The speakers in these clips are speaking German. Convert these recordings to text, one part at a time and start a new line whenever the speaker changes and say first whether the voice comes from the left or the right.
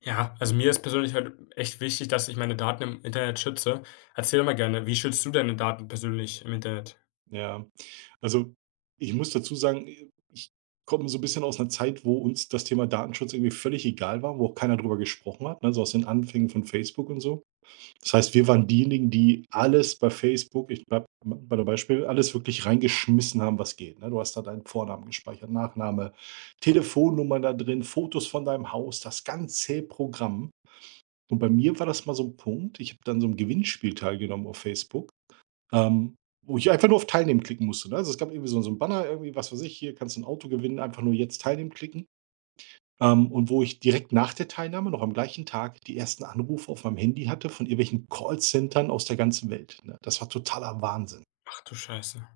left: Ja, also mir ist persönlich halt echt wichtig, dass ich meine Daten im Internet schütze. Erzähl doch mal gerne, wie schützt du deine Daten persönlich im Internet?
right: Ja. Also, ich muss dazu sagen, ich komme so 'n bisschen aus einer Zeit, wo uns das Thema Datenschutz irgendwie völlig egal war, wo auch keiner drüber gesprochen hat, ne, so aus den Anfängen von Facebook und so. Das heißt, wir waren diejenigen, die alles bei Facebook, ich bleibe bei dem Beispiel, alles wirklich reingeschmissen haben, was geht, ne? Du hast da deinen Vornamen gespeichert, Nachname, Telefonnummer da drin, Fotos von deinem Haus, das ganze Programm. Und bei mir war das mal so ein Punkt, ich habe dann so 'nem Gewinnspiel teilgenommen auf Facebook, ähm, wo ich einfach nur auf Teilnehmen klicken musste, ne? Also, es gab irgendwie so 'n Banner irgendwie, was weiß ich, hier kannst du ein Auto gewinnen, einfach nur jetzt teilnehmen klicken. Und wo ich direkt nach der Teilnahme noch am gleichen Tag die ersten Anrufe auf meinem Handy hatte von irgendwelchen Callcentern aus der ganzen Welt, ne? Das war totaler Wahnsinn.
left: Ach du Scheiße.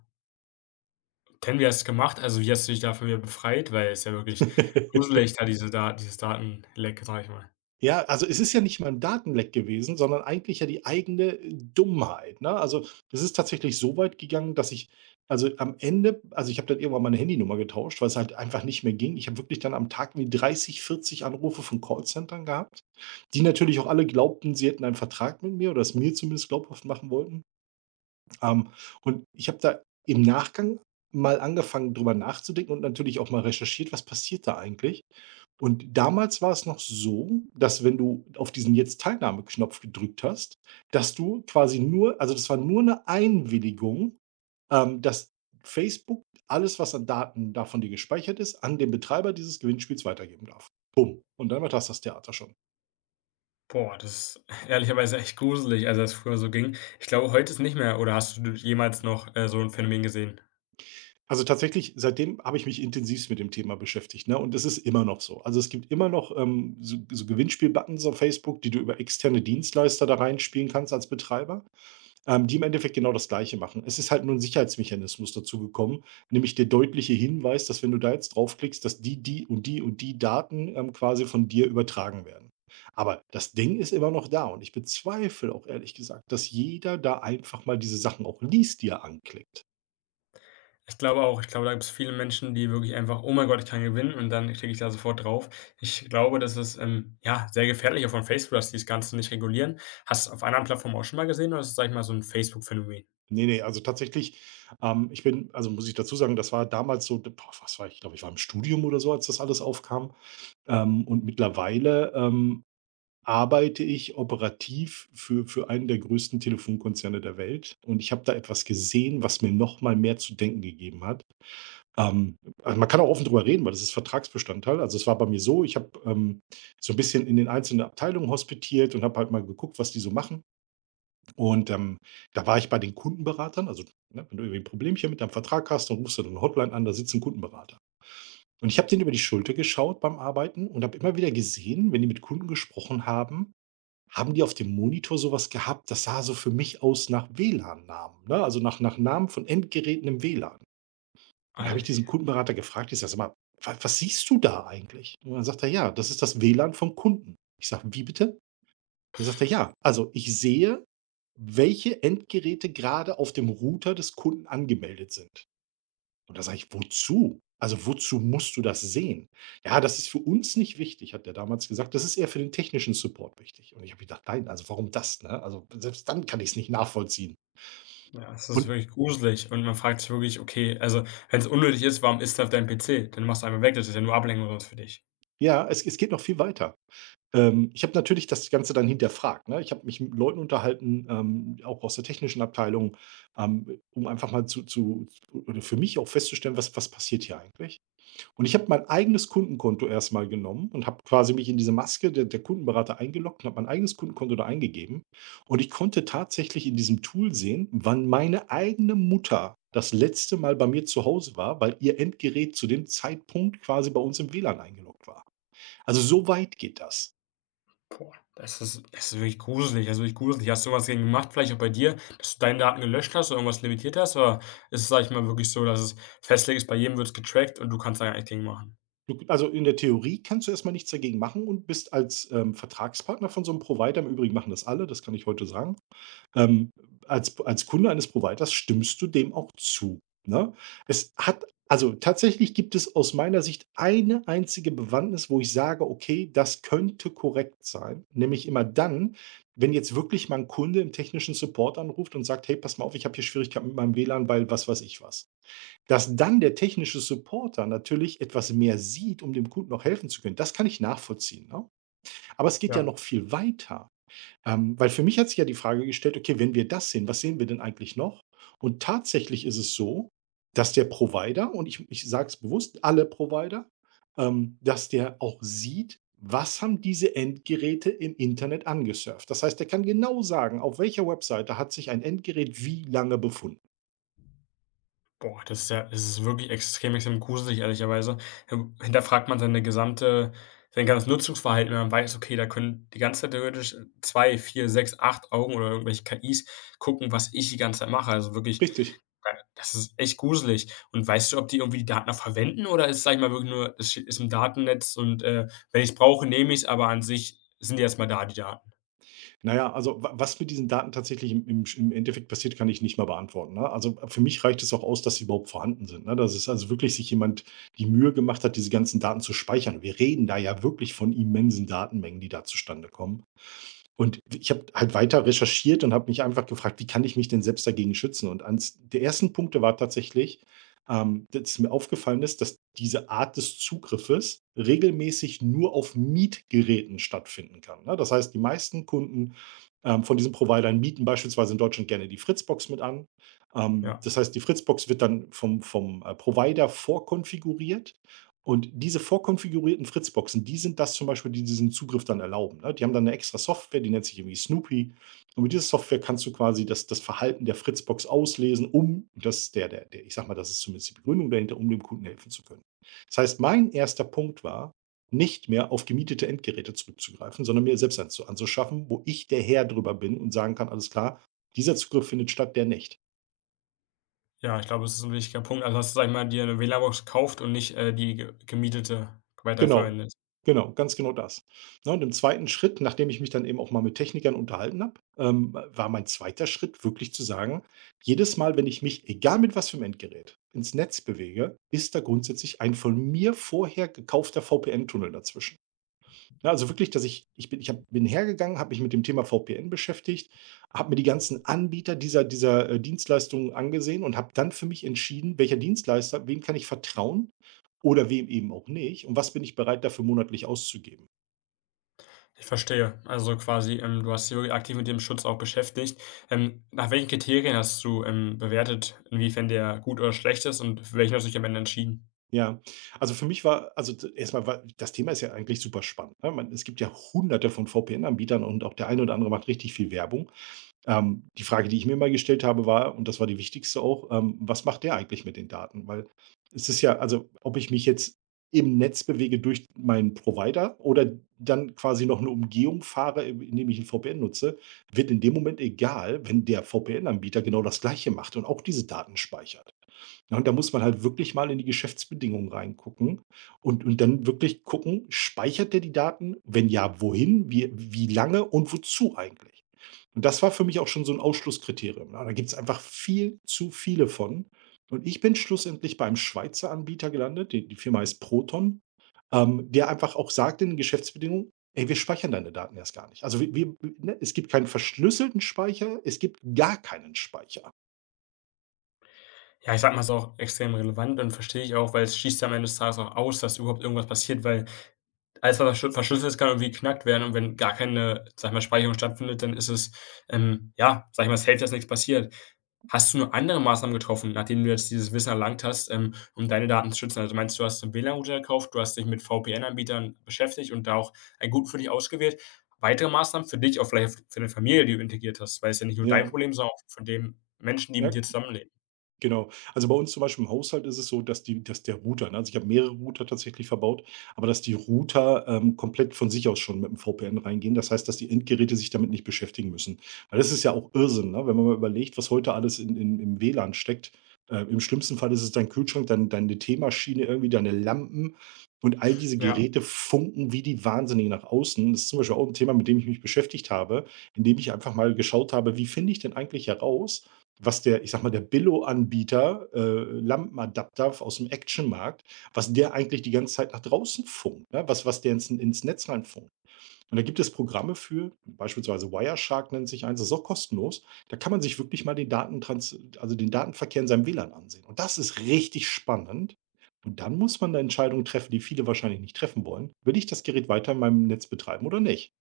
left: Denn wie hast du es gemacht? Also, wie hast du dich davon wieder befreit? Weil es ist ja wirklich gruselig, da diese Da dieses Datenleck, sage ich mal.
right: Ja, also es ist ja nicht mal ein Datenleck gewesen, sondern eigentlich ja die eigene Dummheit, ne? Also, es ist tatsächlich so weit gegangen, dass ich, also am Ende, also ich habe dann irgendwann meine Handynummer getauscht, weil es halt einfach nicht mehr ging. Ich habe wirklich dann am Tag wie 30, 40 Anrufe von Callcentern gehabt, die natürlich auch alle glaubten, sie hätten einen Vertrag mit mir oder es mir zumindest glaubhaft machen wollten. Ähm, und ich habe da im Nachgang mal angefangen, drüber nachzudenken und natürlich auch mal recherchiert, was passiert da eigentlich? Und damals war es noch so, dass wenn du auf diesen Jetzt-Teilnahme-Knopf gedrückt hast, dass du quasi nur, also, das war nur eine Einwilligung, dass Facebook alles, was an Daten da von dir gespeichert ist, an den Betreiber dieses Gewinnspiels weitergeben darf. Bumm. Und dann war das, das Theater schon.
left: Boah, das ist ehrlicherweise echt gruselig, also, dass es früher so ging. Ich glaube, heute ist nicht mehr oder hast du jemals noch, so ein Phänomen gesehen?
right: Also, tatsächlich, seitdem habe ich mich intensivst mit dem Thema beschäftigt, ne, und es ist immer noch so. Also, es gibt immer noch, so Gewinnspiel-Buttons auf Facebook, die du über externe Dienstleister da reinspielen kannst als Betreiber, die im Endeffekt genau das Gleiche machen. Es ist halt nur ein Sicherheitsmechanismus dazugekommen, nämlich der deutliche Hinweis, dass wenn du da jetzt draufklickst, dass die, die und die und die Daten, quasi von dir übertragen werden. Aber das Ding ist immer noch da und ich bezweifle auch ehrlich gesagt, dass jeder da einfach mal diese Sachen auch liest, die er anklickt.
left: Ich glaube auch. Ich glaube, da gibt es viele Menschen, die wirklich einfach: „Oh mein Gott, ich kann gewinnen", und dann klicke ich da sofort drauf. Ich glaube, das ist, ja, sehr gefährlich auch von Facebook, dass die das Ganze nicht regulieren. Hast du auf anderen Plattformen auch schon mal gesehen oder ist das, sage ich mal, so ein Facebook-Phänomen?
right: Ne, ne, also tatsächlich, ich bin also muss ich dazu sagen, das war damals so, boah, was war ich? Ich glaube, ich war im Studium oder so, als das alles aufkam. Und mittlerweile, arbeite ich operativ für einen der größten Telefonkonzerne der Welt. Und ich habe da etwas gesehen, was mir noch mal mehr zu denken gegeben hat. Ähm, also man kann auch offen drüber reden, weil das ist Vertragsbestandteil. Also, es war bei mir so, ich habe, so ein bisschen in den einzelnen Abteilungen hospitiert und habe halt mal geguckt, was die so machen. Und, da war ich bei den Kundenberatern, also, ne, wenn du irgendwie 'n Problemchen mit deinem Vertrag hast, dann rufst du dann 'ne Hotline an, da sitzt ein Kundenberater. Und ich habe den über die Schulter geschaut beim Arbeiten und habe immer wieder gesehen, wenn die mit Kunden gesprochen haben, haben die auf dem Monitor sowas gehabt, das sah so für mich aus nach WLAN-Namen, ne, also, nach Namen von Endgeräten im WLAN. Dann habe ich
left: Ei,
right: diesen Kundenberater gefragt, ich sage: „Sag mal, wa was siehst du da eigentlich?“ Und dann sagt er: „Ja, das ist das WLAN vom Kunden.“ Ich sage: „Wie bitte?“ Dann sagt er: „Ja, also ich sehe, welche Endgeräte gerade auf dem Router des Kunden angemeldet sind.“ Und da sage ich: „Wozu? Also, wozu musst du das sehen?“ „Ja, das ist für uns nicht wichtig“, hat er damals gesagt. „Das ist eher für den technischen Support wichtig.“ Und ich habe gedacht: „Nein, also warum das, ne? Also, selbst dann kann ich es nicht nachvollziehen.“
left: ja, es ist
right: Und
left: wirklich gruselig und man fragt sich wirklich: „Okay, also, wenn es unnötig ist, warum ist es auf deinem PC? Dann machst du einfach weg, das ist ja nur Ablenkung sonst für dich."
right: ja, es geht noch viel weiter. Ich habe natürlich das Ganze dann hinterfragt, ne? Ich habe mich mit Leuten unterhalten, auch aus der technischen Abteilung, um einfach mal zu oder für mich auch festzustellen, was was passiert hier eigentlich? Und ich habe mein eigenes Kundenkonto erstmal genommen und habe quasi mich in diese Maske der Kundenberater eingeloggt und habe mein eigenes Kundenkonto da eingegeben. Und ich konnte tatsächlich in diesem Tool sehen, wann meine eigene Mutter das letzte Mal bei mir zu Hause war, weil ihr Endgerät zu dem Zeitpunkt quasi bei uns im WLAN eingeloggt war. Also, so weit geht das.
left: Boah, das ist wirklich gruselig, also, wirklich gruselig. Hast du was gegen gemacht, vielleicht auch bei dir, dass du deine Daten gelöscht hast oder irgendwas limitiert hast? Oder ist es, sage ich mal, wirklich so, dass es festgelegt ist, bei jedem wird es getrackt und du kannst da gar nichts gegen machen?
right: Du, also, in der Theorie kannst du erst mal nichts dagegen machen und bist als, Vertragspartner von so einem Provider, im Übrigen machen das alle, das kann ich heute sagen, ähm, als Kunde eines Providers stimmst du dem auch zu, ne? Es hat, also, tatsächlich gibt es aus meiner Sicht eine einzige Bewandtnis, wo ich sage: „Okay, das könnte korrekt sein“, nämlich immer dann, wenn jetzt wirklich mal ein Kunde im technischen Support anruft und sagt: „Hey, pass mal auf, ich habe hier Schwierigkeiten mit meinem WLAN, weil was weiß ich was.“ Dass dann der technische Supporter natürlich etwas mehr sieht, um dem Kunden auch helfen zu können, das kann ich nachvollziehen, ne? Aber es geht ja noch viel weiter, weil für mich hat sich ja die Frage gestellt: „Okay, wenn wir das sehen, was sehen wir denn eigentlich noch?“ Und tatsächlich ist es so, dass der Provider, und ich sage es bewusst, alle Provider, dass der auch sieht, was haben diese Endgeräte im Internet angesurft. Das heißt, er kann genau sagen, auf welcher Webseite hat sich ein Endgerät wie lange befunden.
left: Boah, das ist wirklich extrem, extrem gruselig, ehrlicherweise. Hinterfragt man seine gesamte sein ganzes Nutzungsverhalten, wenn man weiß: „Okay, da können die ganze Zeit theoretisch 2, 4, 6, 8 Augen oder irgendwelche KIs gucken, was ich die ganze Zeit mache." Also wirklich,
right: Richtig.
left: das ist echt gruselig. Und weißt du, ob die irgendwie die Daten auch verwenden oder ist, sag ich mal, wirklich nur es steht ist im Datennetz und, wenn ich's brauche, nehme ich es. Aber an sich sind die erst mal da, die Daten.
right: Na ja, also wa was mit diesen Daten tatsächlich im Endeffekt passiert, kann ich nicht mal beantworten, ne? Also, für mich reicht es auch aus, dass sie überhaupt vorhanden sind, ne? Dass es also wirklich sich jemand die Mühe gemacht hat, diese ganzen Daten zu speichern. Wir reden da ja wirklich von immensen Datenmengen, die da zustande kommen. Und ich habe halt weiter recherchiert und habe mich einfach gefragt: „Wie kann ich mich denn selbst dagegen schützen?“ Und eins der ersten Punkte war tatsächlich, dass mir aufgefallen ist, dass diese Art des Zugriffes regelmäßig nur auf Mietgeräten stattfinden kann, ne? Das heißt, die meisten Kunden, von diesen Providern mieten beispielsweise in Deutschland gerne die Fritzbox mit an.
left: Ja.
right: Das heißt, die Fritzbox wird dann vom Provider vorkonfiguriert und diese vorkonfigurierten Fritzboxen, die sind das zum Beispiel, die diesen Zugriff dann erlauben, ne? Die haben dann eine extra Software, die nennt sich irgendwie Snoopy. Und mit dieser Software kannst du quasi das das Verhalten der Fritzbox auslesen, um das der der der ich sage mal, das ist zumindest die Begründung dahinter, um dem Kunden helfen zu können. Das heißt, mein erster Punkt war, nicht mehr auf gemietete Endgeräte zurückzugreifen, sondern mir selbst eins zu anzuschaffen, wo ich der Herr drüber bin und sagen kann: „Alles klar, dieser Zugriff findet statt, der nicht.“
left: Ja, ich glaube, es ist ein wichtiger Punkt. Also hast du, sag ich mal, dir 'ne WLAN-Box gekauft und nicht, die ge gemietete
right: Genau,
left: weiterverwendet.
right: genau, ganz genau das. Ne, und im zweiten Schritt, nachdem ich mich dann eben auch mal mit Technikern unterhalten habe, war mein zweiter Schritt wirklich zu sagen: „Jedes Mal, wenn ich mich, egal mit was für einem Endgerät, ins Netz bewege, ist da grundsätzlich ein von mir vorher gekaufter VPN-Tunnel dazwischen.“ Ja, also wirklich, dass ich ich bin ich habe bin hergegangen, habe mich mit dem Thema VPN beschäftigt, habe mir die ganzen Anbieter dieser Dienstleistungen angesehen und habe dann für mich entschieden, welcher Dienstleister, wem kann ich vertrauen oder wem eben auch nicht und was bin ich bereit, dafür monatlich auszugeben.
left: Ich verstehe. Also quasi, du hast dich wirklich aktiv mit dem Schutz auch beschäftigt. Nach welchen Kriterien hast du, bewertet, inwiefern der gut oder schlecht ist und für welchen hast du dich am Ende entschieden?
right: Ja, also für mich war, also d erst war das Thema ist ja eigentlich super spannend, ne? Man, es gibt ja Hunderte von VPN-Anbietern und auch der eine oder andere macht richtig viel Werbung. Die Frage, die ich mir immer gestellt habe, war, und das war die wichtigste auch, was macht der eigentlich mit den Daten? Weil es ist ja, also ob ich mich jetzt im Netz bewege durch meinen Provider oder dann quasi noch eine Umgehung fahre, indem ich ein VPN nutze, wird in dem Moment egal, wenn der VPN-Anbieter genau das Gleiche macht und auch diese Daten speichert. Ja, und da muss man halt wirklich mal in die Geschäftsbedingungen reingucken und dann wirklich gucken, speichert der die Daten? Wenn ja, wohin, wie, wie lange und wozu eigentlich? Und das war für mich auch schon so 'n Ausschlusskriterium, ne? Da gibt's einfach viel zu viele von. Und ich bin schlussendlich beim Schweizer Anbieter gelandet, die Firma heißt Proton, der einfach auch sagt in den Geschäftsbedingungen: „Ey, wir speichern deine Daten erst gar nicht." Also, es gibt keinen verschlüsselten Speicher, es gibt gar keinen Speicher.
left: Ja, ich sag mal, es ist auch extrem relevant und verstehe ich auch, weil es schließt ja am Ende des Tages auch aus, dass überhaupt irgendwas passiert, weil alles, was verschlüsselt ist, kann irgendwie geknackt werden und wenn gar keine, sage ich mal, Speicherung stattfindet, dann ist es, ja, sage ich mal, safe, dass nichts passiert. Hast du nur andere Maßnahmen getroffen, nachdem du jetzt dieses Wissen erlangt hast, um deine Daten zu schützen? Also, meinst du, du hast 'n WLAN-Router gekauft, du hast dich mit VPN-Anbietern beschäftigt und da auch einen guten für dich ausgewählt. Weitere Maßnahmen für dich, auch vielleicht für deine Familie, die du integriert hast, weil es ja nicht nur dein
right: Ja,
left: Problem, sondern auch von den Menschen, die
right: ja.
left: mit dir zusammenleben.
right: Genau. Also, bei uns zum Beispiel im Haushalt ist es so, dass der Router, ne, also, ich habe mehrere Router tatsächlich verbaut, aber dass die Router, komplett von sich aus schon mit 'm VPN reingehen. Das heißt, dass die Endgeräte sich damit nicht beschäftigen müssen. Weil das ist ja auch Irrsinn, ne? Wenn man mal überlegt, was heute alles in im WLAN steckt. Im schlimmsten Fall ist es dein Kühlschrank, deine Teemaschine, irgendwie deine Lampen und all diese
left: Ja.
right: Geräte funken wie die Wahnsinnigen nach außen. Das ist zum Beispiel auch ein Thema, mit dem ich mich beschäftigt habe, indem ich einfach mal geschaut habe: „Wie finde ich denn eigentlich heraus, was der, ich sage mal, der Billo-Anbieter, Lampenadapter f aus'm Actionmarkt, was der eigentlich die ganze Zeit nach draußen funkt, ne? Was der ins Netz reinfunkt." Und da gibt es Programme für, beispielsweise Wireshark nennt sich eins, das ist auch kostenlos. Da kann man sich wirklich mal den Datentrans also den Datenverkehr in seinem WLAN ansehen. Und das ist richtig spannend. Und dann muss man 'ne Entscheidung treffen, die viele wahrscheinlich nicht treffen wollen. Will ich das Gerät weiter in meinem Netz betreiben oder nicht?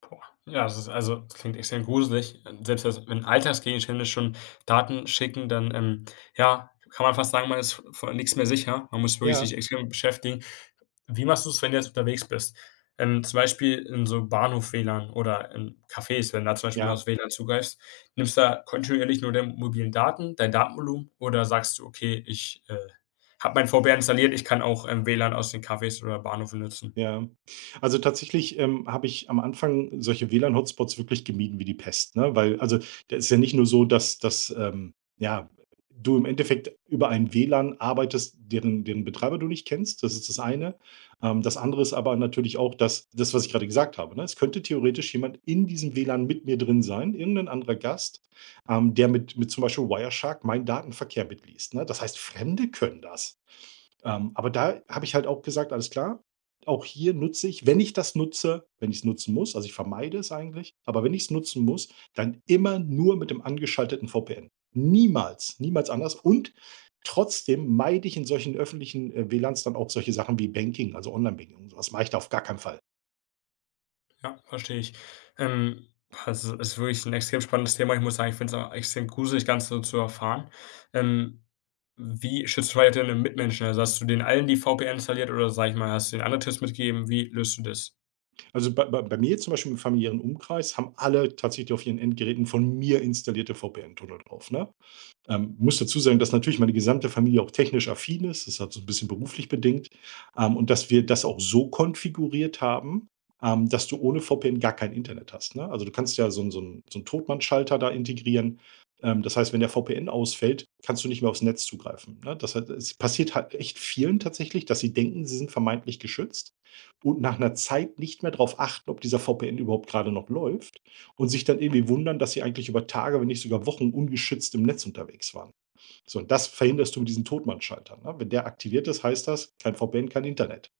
left: Boah. Ja, das ist also, das klingt extrem gruselig. Selbst das wenn Alltagsgegenstände schon Daten schicken, dann, ja, kann man fast sagen, man ist v vor mehr sicher. Man muss wirklich
right: Ja,
left: sich extrem beschäftigen. Wie machst du es wenn du jetzt unterwegs bist? Zum Beispiel in so Bahnhof-WLAN oder in Cafés, wenn du da zum Beispiel mal
right: ja.
left: aufs WLAN zugreifst. Nimmst du da kontinuierlich nur deine mobilen Daten, dein Datenvolumen oder sagst du: „Okay, ich, habe mein VPN installiert, ich kann auch, WLAN aus den Cafés oder Bahnhöfen nutzen?"
right: Ja. Also, tatsächlich, habe ich am Anfang solche WLAN-Hotspots wirklich gemieden wie die Pest, ne? Weil, also, da ist ja nicht nur so, dass, ja, du im Endeffekt über ein WLAN arbeitest, deren Betreiber du nicht kennst, das ist das eine. Das andere ist aber natürlich auch, das, was ich gerade gesagt habe, ne? Es könnte theoretisch jemand in diesem WLAN mit mir drin sein, irgendein anderer Gast, der mit zum Beispiel Wireshark meinen Datenverkehr mitliest, ne? Das heißt, Fremde können das. Aber da habe ich halt auch gesagt: „Alles klar, auch hier nutze ich, wenn ich es nutzen muss, also ich vermeide es eigentlich, aber wenn ich es nutzen muss, dann immer nur mit dem angeschalteten VPN. Niemals, niemals anders." Und trotzdem meide ich in solchen öffentlichen, WLANs dann auch solche Sachen wie Banking, also Online-Banking, und so was mache ich da auf gar keinen Fall.
left: Ja, verstehe ich. Ähm, also, es ist wirklich ein extrem spannendes Thema. Ich muss sagen, ich finde es auch extrem gruselig, ganz so zu erfahren. Ähm, wie schützt du weiter deine Mitmenschen? Also, hast du den allen die VPN installiert oder, sag ich mal, hast du den anderen Tipps mitgegeben? Wie löst du das?
right: Also bei mir zum Beispiel im familiären Umkreis haben alle tatsächlich auf ihren Endgeräten von mir installierte VPN-Tunnel drauf, ne? Muss dazu sagen, dass natürlich meine gesamte Familie auch technisch affin ist. Das hat so ein bisschen beruflich bedingt, und dass wir das auch so konfiguriert haben, dass du ohne VPN gar kein Internet hast, ne? Also, du kannst ja so einen, so 'n Totmannschalter da integrieren. Das heißt, wenn der VPN ausfällt, kannst du nicht mehr aufs Netz zugreifen, ne? Das hat, es passiert halt echt vielen tatsächlich, dass sie denken, sie sind vermeintlich geschützt und nach einer Zeit nicht mehr darauf achten, ob dieser VPN überhaupt gerade noch läuft. Und sich dann irgendwie wundern, dass sie eigentlich über Tage, wenn nicht sogar Wochen, ungeschützt im Netz unterwegs waren. So, und das verhinderst du mit diesen Totmannschalter, ne? Wenn der aktiviert ist, heißt das, kein VPN, kein Internet.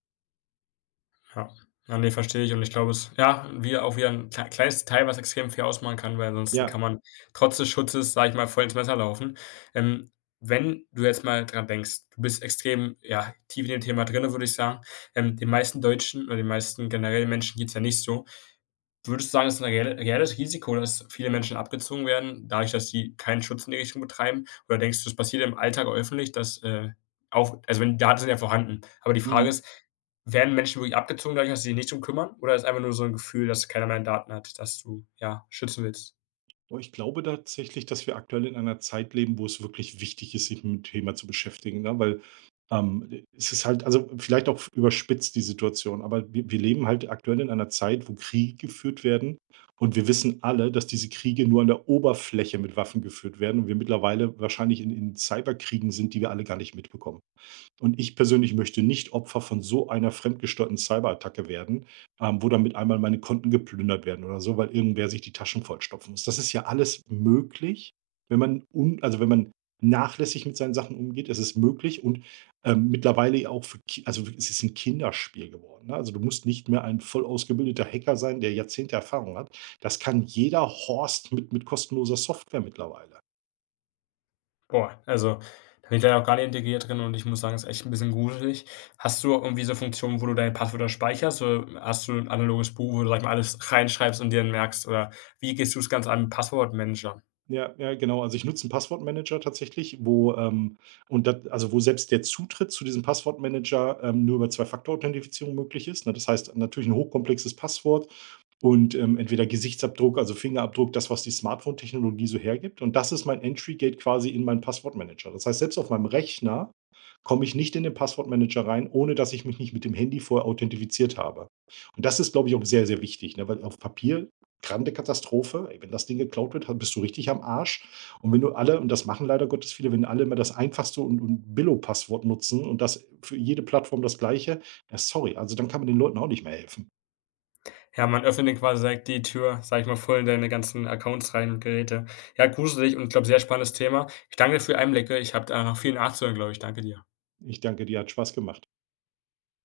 left: Ja. Ja, ne, verstehe ich und ich glaube es ja, wie auch wieder 'n kleines Detail, was extrem viel ausmachen kann, weil ansonsten
right: Ja,
left: kann man trotz des Schutzes, sage ich mal, voll ins Messer laufen. Ähm, wenn du jetzt mal dran denkst, du bist extrem, ja, tief in dem Thema drinne, würde ich sagen. Den meisten Deutschen oder den meisten generell Menschen geht's ja nicht so. Würdest du sagen, es ist ein reelles Risiko, dass viele Menschen abgezogen werden, dadurch, dass sie keinen Schutz in die Richtung betreiben? Oder denkst du, es passiert im Alltag öffentlich, dass, auch also, wenn die Daten sind ja vorhanden. Aber die Frage
right: mhm.
left: ist, werden Menschen wirklich abgezogen dadurch, dass sie sich nicht drum kümmern? Oder ist einfach nur so ein Gefühl, dass keiner mehr Daten hat, dass du, ja, schützen willst?
right: Boah, ich glaube tatsächlich, dass wir aktuell in einer Zeit leben, wo es wirklich wichtig ist, sich mit dem Thema zu beschäftigen, ne? Weil, es ist halt, also, vielleicht auch überspitzt die Situation, aber wir leben halt aktuell in einer Zeit, wo Kriege geführt werden und wir wissen alle, dass diese Kriege nur an der Oberfläche mit Waffen geführt werden und wir mittlerweile wahrscheinlich in Cyberkriegen sind, die wir alle gar nicht mitbekommen. Und ich persönlich möchte nicht Opfer von so einer fremdgesteuerten Cyberattacke werden, wo dann mit einmal meine Konten geplündert werden oder so, weil irgendwer sich die Taschen vollstopfen muss. Das ist ja alles möglich, wenn man, un also, wenn man nachlässig mit seinen Sachen umgeht. Es ist möglich, und, mittlerweile ja auch für Ki also, es ist ein Kinderspiel geworden, ne? Also, du musst nicht mehr ein voll ausgebildeter Hacker sein, der Jahrzehnte Erfahrung hat. Das kann jeder Horst mit, kostenloser Software mittlerweile.
left: Boah, also, da bin ich leider auch gar nicht integriert drin und ich muss sagen, es ist echt ein bisschen gruselig. Hast du irgendwie so Funktionen, wo du deine Passwörter speicherst? Oder hast du ein analoges Buch, wo du, sag ich mal, alles reinschreibst und dir dann merkst? Oder wie gehst du es ganz an mit Passwortmanager?
right: Ja, ja, genau. Also ich nutze einen Passwortmanager tatsächlich, wo, und da, also wo selbst der Zutritt zu diesem Passwortmanager, nur über Zwei-Faktor-Authentifizierung möglich ist, ne? Das heißt, natürlich ein hochkomplexes Passwort und, entweder Gesichtsabdruck, also Fingerabdruck, das, was die Smartphone-Technologie so hergibt. Und das ist mein Entry-Gate quasi in meinen Passwortmanager. Das heißt, selbst auf meinem Rechner komme ich nicht in den Passwortmanager rein, ohne dass ich mich nicht mit dem Handy vorher authentifiziert habe. Und das ist, glaube ich, auch sehr, sehr wichtig, ne? Weil auf Papier: Grande Katastrophe. Ey, wenn das Ding geklaut wird, ha, bist du richtig am Arsch. Und wenn du alle, und das machen leider Gottes viele, wenn alle immer das einfachste und Billo-Passwort nutzen, und das für jede Plattform das Gleiche, ja sorry, also dann kann man den Leuten auch nicht mehr helfen.
left: Ja, man öffnet denen quasi direkt die Tür, sag ich mal, voll in deine ganzen Accounts rein und Geräte. Ja, gruselig und ich glaube, sehr spannendes Thema. Ich danke dir für die Einblicke. Ich habe da noch viel nachzuhören, glaube ich. Danke dir.
right: Ich danke dir, hat Spaß gemacht.